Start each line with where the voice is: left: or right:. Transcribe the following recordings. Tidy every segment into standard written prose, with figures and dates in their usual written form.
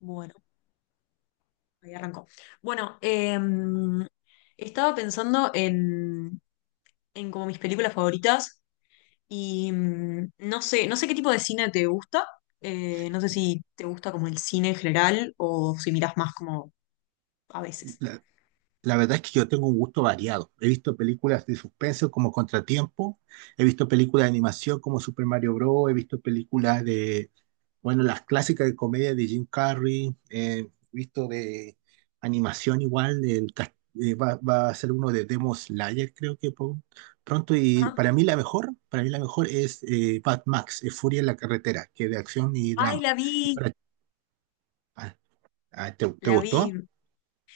left: Bueno, ahí arrancó. Bueno, estaba pensando en como mis películas favoritas y no sé, no sé qué tipo de cine te gusta. No sé si te gusta como el cine en general o si mirás más como a veces.
right: La, la verdad es que yo tengo un gusto variado. He visto películas de suspenso como Contratiempo, he visto películas de animación como Super Mario Bros., he visto películas de, bueno, las clásicas de comedia de Jim Carrey, he visto de animación igual, va a ser uno de Demon Slayer creo que pronto. Y
left: Ajá.
right: para mí la mejor, para mí la mejor es Mad Max, Furia en la carretera, que es de acción y
left: Ay,
right: drama.
left: la
right: Y
left: vi,
right: para- ah, ah, ¿te
left: la vi.
right: gustó?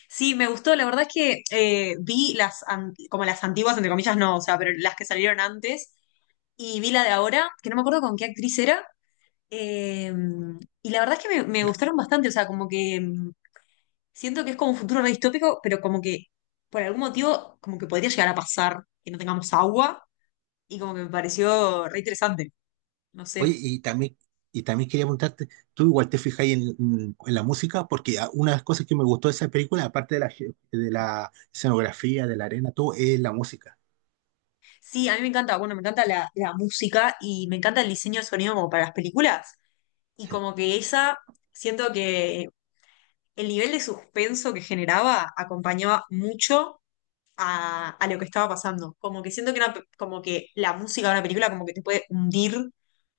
left: Sí, me gustó. La verdad es que vi las como las antiguas, entre comillas, no, o sea, pero las que salieron antes y vi la de ahora, que no me acuerdo con qué actriz era. Eh, y la verdad es que me gustaron bastante, o sea, como que siento que es como un futuro re distópico, pero como que por algún motivo como que podría llegar a pasar que no tengamos agua y como que me pareció re interesante, no
right: Oye,
left: sé.
right: y también quería preguntarte, ¿tú igual te fijas en, la música? Porque una de las cosas que me gustó de esa película, aparte de la, de la escenografía, de la arena, todo, es la música.
left: Sí, a mí me encanta, bueno, me encanta la música y me encanta el diseño de sonido como para las películas y
right: Sí.
left: como que esa, siento que el nivel de suspenso que generaba acompañaba mucho a lo que estaba pasando. Como que siento que, una como que la música de una película como que te puede hundir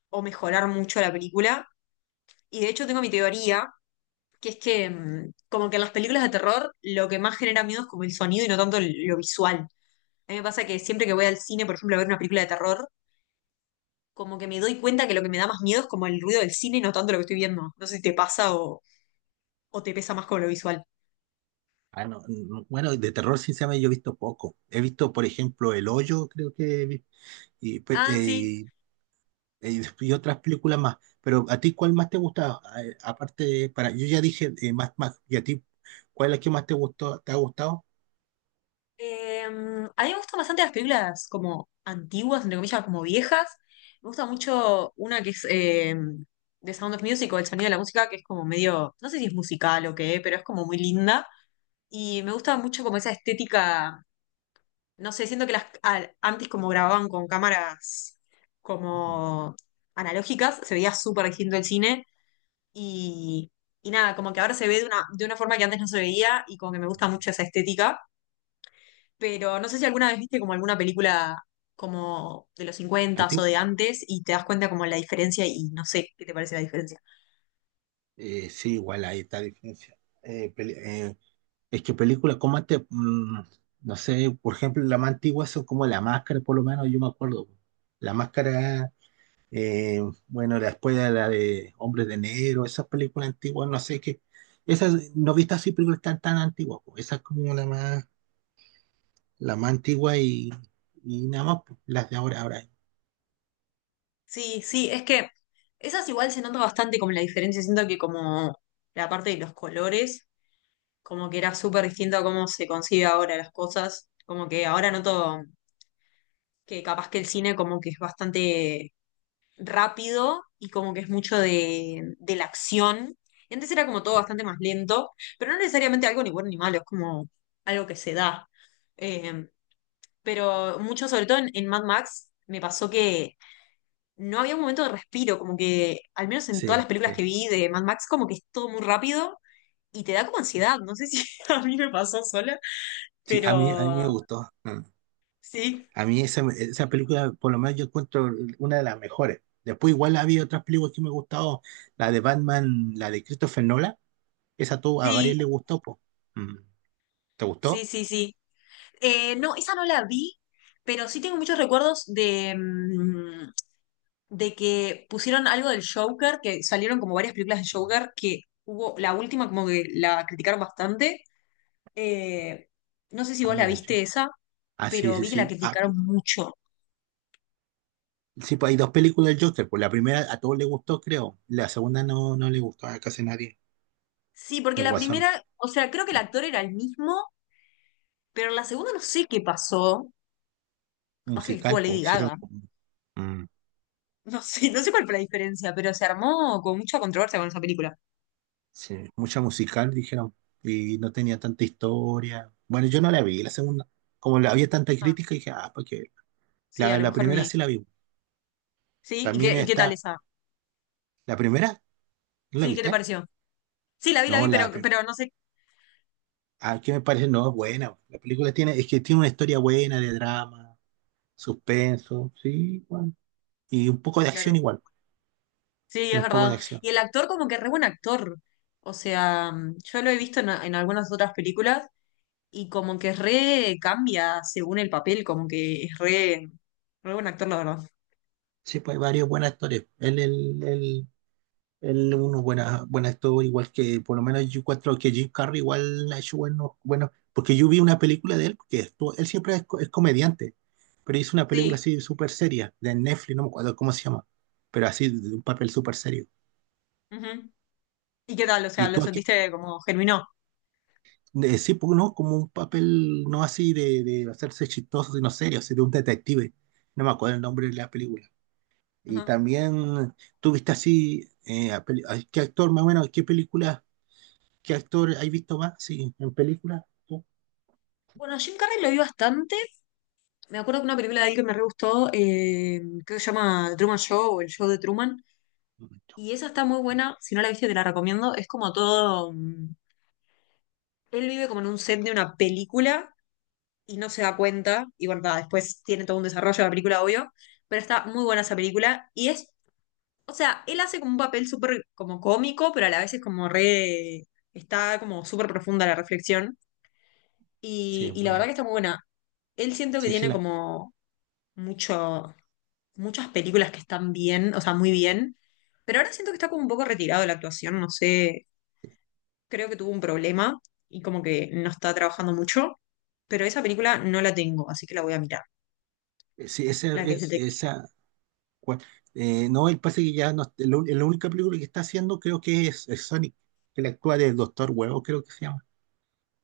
left: o mejorar mucho la película. Y de hecho tengo mi teoría, que es que como que en las películas de terror lo que más genera miedo es como el sonido y no tanto lo visual. A mí me pasa que siempre que voy al cine, por ejemplo, a ver una película de terror, como que me doy cuenta que lo que me da más miedo es como el ruido del cine y no tanto lo que estoy viendo. No sé si te pasa o te pesa más con lo visual.
right: Ah, no, no, bueno, de terror sinceramente yo he visto poco. He visto, por ejemplo, El Hoyo, creo que, y, pe-
left: Ah, sí.
right: eh, y otras películas más. Pero ¿a ti cuál más te gustaba? Aparte, para, yo ya dije más, más, ¿y a ti cuál es la que más te gustó, te ha gustado?
left: A mí me gustan bastante las películas como antiguas, entre comillas, como viejas. Me gusta mucho una que es de Sound of Music o El sonido de la música, que es como medio, no sé si es musical o qué, pero es como muy linda. Y me gusta mucho como esa estética, no sé, siento que las antes como grababan con cámaras
right: Ujú.
left: como analógicas, se veía súper distinto el cine. Y, y nada, como que ahora se ve de una forma que antes no se veía y como que me gusta mucho esa estética. Pero no sé si alguna vez viste como alguna película como de los 50 o
right: Antigua.
left: de antes y te das cuenta como la diferencia y no sé qué te parece la diferencia.
right: Sí, igual ahí está la diferencia. Es que películas como antes, no sé, por ejemplo, las más antiguas son como La Máscara, por lo menos yo me acuerdo. La Máscara, eh, bueno, después de la de Hombres de Negro, esas películas antiguas, no sé qué. Esas, no he visto así películas tan, tan antiguas, pues. Esa es como la más antigua y nada más, pues, las de ahora, ahora.
left: Sí, sí, es que esas igual se nota bastante como la diferencia. Siento que como la parte de los colores, como que era súper distinto a cómo se concibe ahora las cosas. Como que ahora noto que capaz que el cine como que es bastante rápido y como que es mucho de la acción. Y antes era como todo bastante más lento, pero no necesariamente algo ni bueno ni malo, es como algo que se da. Eh, pero mucho, sobre todo en Mad Max, me pasó que no había un momento de respiro, como que al menos en todas
right: Sí,
left: las películas
right: sí.
left: que vi de Mad Max, como que es todo muy rápido y te da como ansiedad. No sé si a mí me pasó sola,
right: Sí, a mí me
left: pero
right: gustó. Mm.
left: sí,
right: A mí esa, esa película, por lo menos yo encuentro una de las mejores. Después igual había otras películas que me gustado, la de Batman, la de Christopher Nolan, esa tú, a
left: sí,
right: varios le gustó, po. Mm. ¿Te
left: sí,
right: gustó?
left: sí, sí. No, esa no la vi, pero sí tengo muchos recuerdos de que pusieron algo del Joker, que salieron como varias películas de Joker, que hubo la última como que la criticaron bastante. Eh, no sé si
right: Ah,
left: vos la
right: la yo.
left: viste esa,
right: Ah, sí,
left: pero
right: sí,
left: vi que la
right: sí. Ah,
left: criticaron mucho.
right: sí, pues hay dos películas del Joker, pues la primera a todos les gustó, creo. La segunda no, no le gustó a casi nadie,
left: Sí, porque
right: el
left: la
right: Guasón.
left: primera, o sea, creo que el actor era el mismo, pero en la segunda no sé qué pasó. Capaz que estuvo
right: Musical,
left: Lady
right: pues
left: Gaga.
right: mm,
left: No sé, no sé cuál fue la diferencia, pero se armó con mucha controversia con esa película.
right: sí, mucha musical, dijeron, y no tenía tanta historia. Bueno, yo no la vi, la segunda. Como la había tanta
left: Ah,
right: crítica, dije, ah, pues
left: sí, a
right: La,
left: lo
right: la
left: mejor
right: primera
left: ni.
right: sí la vi.
left: ¿Sí?
right: También
left: Y qué tal
right: está.
left: esa?
right: ¿La primera? ¿No la
left: Sí, ¿qué te
right: viste?
left: pareció? Sí, la
right: No,
left: vi,
right: la prim-
left: pero no sé.
right: ¿qué me parece? No, es buena. La película tiene, es que tiene una historia buena de drama, suspenso, sí, bueno, y un poco de acción
left: Claro.
right: igual.
left: Sí, es
right: Tiene un poco de
left: verdad.
right: acción.
left: Y el actor como que re buen actor. O sea, yo lo he visto en algunas otras películas y como que re cambia según el papel, como que es re, re buen actor, la verdad.
right: Sí, pues hay varias buenas historias. Él es un buena, buen actor, igual que por lo menos yo encuentro que Jim Carrey igual ha hecho buenos, bueno, porque yo vi una película de él, que él siempre es, es comediante, pero hizo una película
left: Sí.
right: así súper seria, de Netflix, no me acuerdo cómo se llama, pero así, de un papel súper serio.
left: Ujú. ¿Y qué tal? O sea,
right: Y
left: ¿lo
right: tú aquí,
left: sentiste como germinó?
right: de, sí, pues, no, como un papel no así de hacerse chistoso, sino serio, así de un detective, no me acuerdo el nombre de la película. Y
left: Ajá.
right: también tuviste así, ¿qué actor más o menos, qué película? ¿Qué actor hay visto más? Sí, en películas, tú.
left: Bueno, Jim Carrey lo vi bastante. Me acuerdo que una película de él que me re gustó, creo que se llama Truman Show o El Show de Truman. Y esa está muy buena, si no la viste te la recomiendo. Es como todo... Él vive como en un set de una película y no se da cuenta. Y bueno, nada, después tiene todo un desarrollo de la película, obvio. Pero está muy buena esa película. Y es, o sea, él hace como un papel súper como cómico, pero a la vez es como re. Está como súper profunda la reflexión.
right: Sí, es
left: Y la verdad que
right: buena.
left: está muy buena. Él siento que
right: Sí, sí,
left: tiene
right: la,
left: como mucho, muchas películas que están bien, o sea, muy bien. Pero ahora siento que está como un poco retirado de la actuación, no sé, creo que tuvo un problema y como que no está trabajando mucho, pero esa película no la tengo, así que la voy a mirar,
right: sí, esa,
left: la que es detective.
right: esa, cua- no, el pase que ya no, la única película que está haciendo creo que es Sonic, que le actúa del Doctor Huevo, creo que se llama.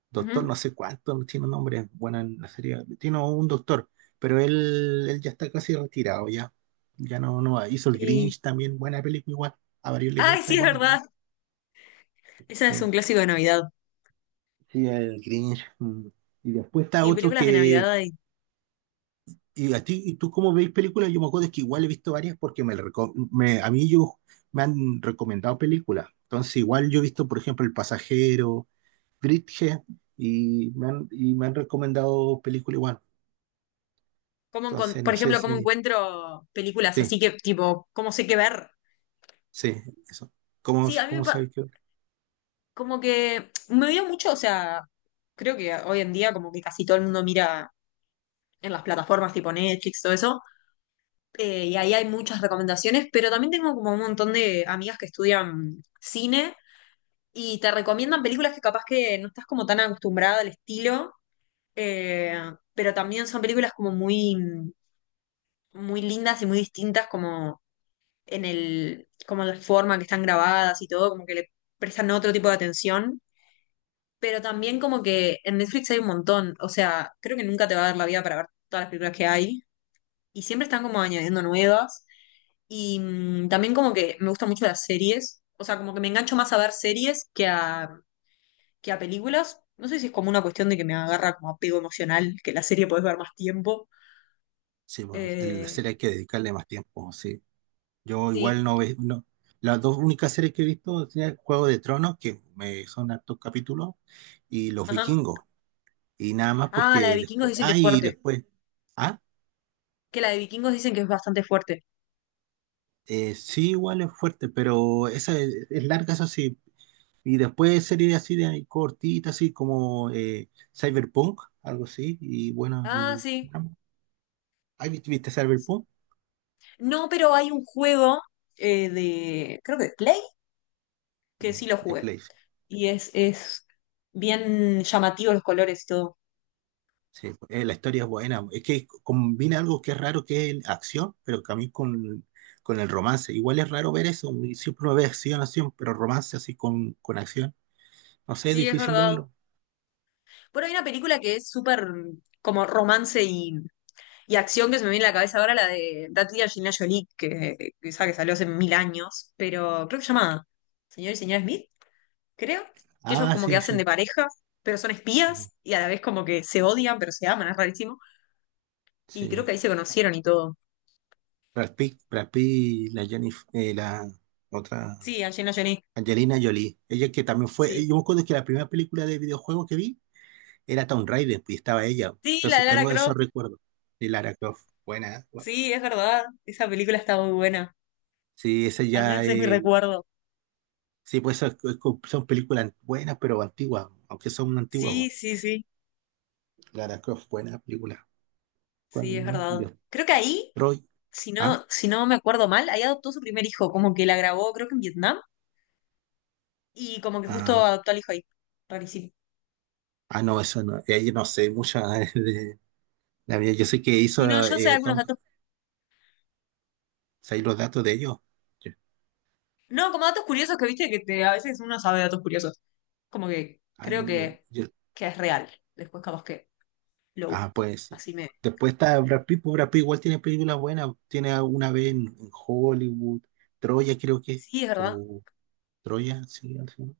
right: Doctor no
left: Ujú.
right: sé cuánto, no tiene un nombre, bueno, en la serie, tiene un doctor, pero él ya está casi retirado ya, ya no, no va. Hizo el
left: Sí.
right: Grinch también, buena película igual, a varios les
left: Ay,
right: gusta
left: sí, es
right: igual el
left: verdad.
right: Grinch.
left: Esa es un
right: Sí,
left: clásico de Navidad.
right: sí, el Grinch. Mm. Y después está
left: Sí,
right: otro
left: películas de
right: que,
left: Navidad. Y
right: y a ti, ¿y tú cómo veis películas? Yo me acuerdo es que igual he visto varias porque me, a mí yo, me han recomendado películas, entonces igual yo he visto, por ejemplo, El Pasajero, Bridget, y me han recomendado películas igual.
left: ¿Cómo
right: Entonces,
left: por
right: no sé
left: ejemplo, cómo
right: si
left: encuentro películas
right: sí,
left: así que, tipo, cómo sé qué ver?
right: sí, eso. ¿Cómo,
left: Sí, a mí
right: cómo sabéis que
left: como que me dio mucho, o sea, creo que hoy en día como que casi todo el mundo mira en las plataformas tipo Netflix, todo eso. Y ahí hay muchas recomendaciones, pero también tengo como un montón de amigas que estudian cine y te recomiendan películas que capaz que no estás como tan acostumbrada al estilo, eh, pero también son películas como muy, muy lindas y muy distintas como en el, como la forma que están grabadas y todo, como que le prestan otro tipo de atención, pero también como que en Netflix hay un montón, o sea, creo que nunca te va a dar la vida para ver todas las películas que hay y siempre están como añadiendo nuevas. Y también como que me gustan mucho las series, o sea, como que me engancho más a ver series que que a películas. No sé si es como una cuestión de que me agarra como apego emocional, que la serie podés ver más tiempo.
right: sí, bueno, en la
left: Eh,
right: serie hay que dedicarle más tiempo, sí. Yo
left: sí,
right: igual no veo, no. Las dos únicas series que he visto son Juego de Tronos, que me son hartos capítulos, y Los
left: ajá.
right: Vikingos. Y nada más
left: Ah, la de
right: porque
left: Vikingos
right: después,
left: dicen que
right: ah,
left: es
right: y
left: fuerte,
right: después, ah,
left: que la de Vikingos dicen que es bastante fuerte.
right: sí, igual es fuerte, pero esa es larga, eso sí. Y después series así de cortitas, así como Cyberpunk, algo así, y bueno,
left: Ah,
right: y...
left: sí.
right: ¿Has visto, viste Cyberpunk?
left: No, pero hay un juego de, creo que de Play, que sí
right: Mm,
left: lo
right: de
left: jugué.
right: Play, sí.
left: Y es bien llamativo los colores y todo.
right: Sí, la historia es buena. Es que combina algo que es raro, que es acción, pero también con el romance. Igual es raro ver eso. Siempre uno ve acción, acción, pero romance así con acción. No sé, es
left: Sí, es
right: difícil
left: verdad.
right: verlo.
left: Bueno, hay una película que es súper como romance y acción que se me viene a la cabeza ahora, la de Tati y Angelina Jolie, que esa que salió hace mil años, pero creo que se llama Señor y Señora Smith, creo, que ellos
right: Ah,
left: como que
right: sí,
left: hacen de
right: sí.
left: pareja, pero son
right: Mm,
left: espías y a la vez como que se odian, pero se aman, es rarísimo. Y creo
right: sí.
left: que ahí se conocieron y todo.
right: Brad Pitt, Brad Pitt, la Jennifer, la otra,
left: Sí, Angelina Jolie,
right: Angelina Jolie. Ella que también fue,
left: sí.
right: yo me acuerdo que la primera película de videojuego que vi era Tomb Raider y estaba ella.
left: Sí, la
right: Entonces
left: de Lara
right: tengo esos
left: Croft,
right: recuerdos de Lara Croft. Buena, ¿eh? Bueno,
left: sí, es verdad, esa película está muy buena,
right: sí, esa
left: al
right: ya
left: menos es mi
right: es
left: recuerdo.
right: sí, pues esas son películas buenas, pero antiguas, aunque son antiguas,
left: Sí,
right: po.
left: sí, sí,
right: Lara Croft, buena película. ¿Cuál
left: sí, es
right: más? Y
left: verdad.
right: de
left: Creo que ahí...
right: Troy.
left: si
right: ¿Ah?
left: no, si no me acuerdo mal, ahí adoptó su primer hijo, como que la grabó, creo que en Vietnam, y como que justo
right: Ah,
left: adoptó al hijo ahí. Rarísimo.
right: ah, no, eso no. Yo no sé mucho de la vida. Yo sé que
left: Si no,
right: hizo
left: yo sé algunos
right: Tom.
left: datos.
right: ¿Sabéis los datos de ellos? Yo-
left: No, como datos curiosos que viste que te- a veces uno sabe datos curiosos. Como que
right: Ah,
left: creo que es real. Después capaz que lo
right: ah,
left: busco.
right: pues.
left: Así me...
right: Después está Brad Pitt, pues Brad Pitt igual tiene películas buenas. Tiene una vez en Hollywood. Troya, creo que.
left: Sí, es verdad.
right: O Troya, sí, al final.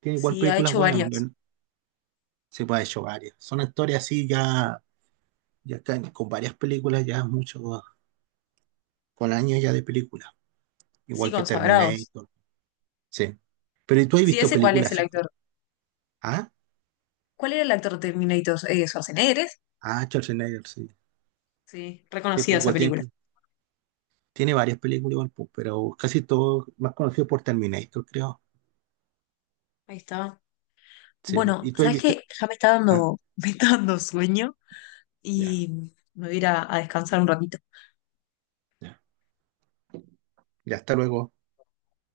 right: Tiene igual
left: Sí, ha
right: películas
left: hecho
right: buenas.
left: varias.
right: Se puede ha hecho varias. Son historias así ya, ya está, con varias películas, ya mucho, con años ya de películas,
left: Sí,
right: igual que
left: consagrados.
right: Terminator, sí. Pero ¿y tú has
left: Sí,
right: visto
left: ese cuál es
right: películas
left: el
right: así?
left: actor.
right: ¿Ah?
left: ¿Cuál era el actor de Terminator? Schwarzenegger. ¿Es?
right: Ah, Schwarzenegger, sí.
left: Sí,
right: Sí,
left: reconocida
right: pues
left: esa
right: igual tiene,
left: película.
right: tiene varias películas, igual, pues, pero casi todo más conocido por Terminator, creo.
left: Ahí está.
right: Sí, pues,
left: Bueno,
right: ¿y tú has
left: ¿sabes
right: visto?
left: qué? Ya me está
right: Ah,
left: dando, me está dando sueño.
right: ya,
left: Y me voy a ir a descansar un ratito.
right: ya. Ya, hasta luego.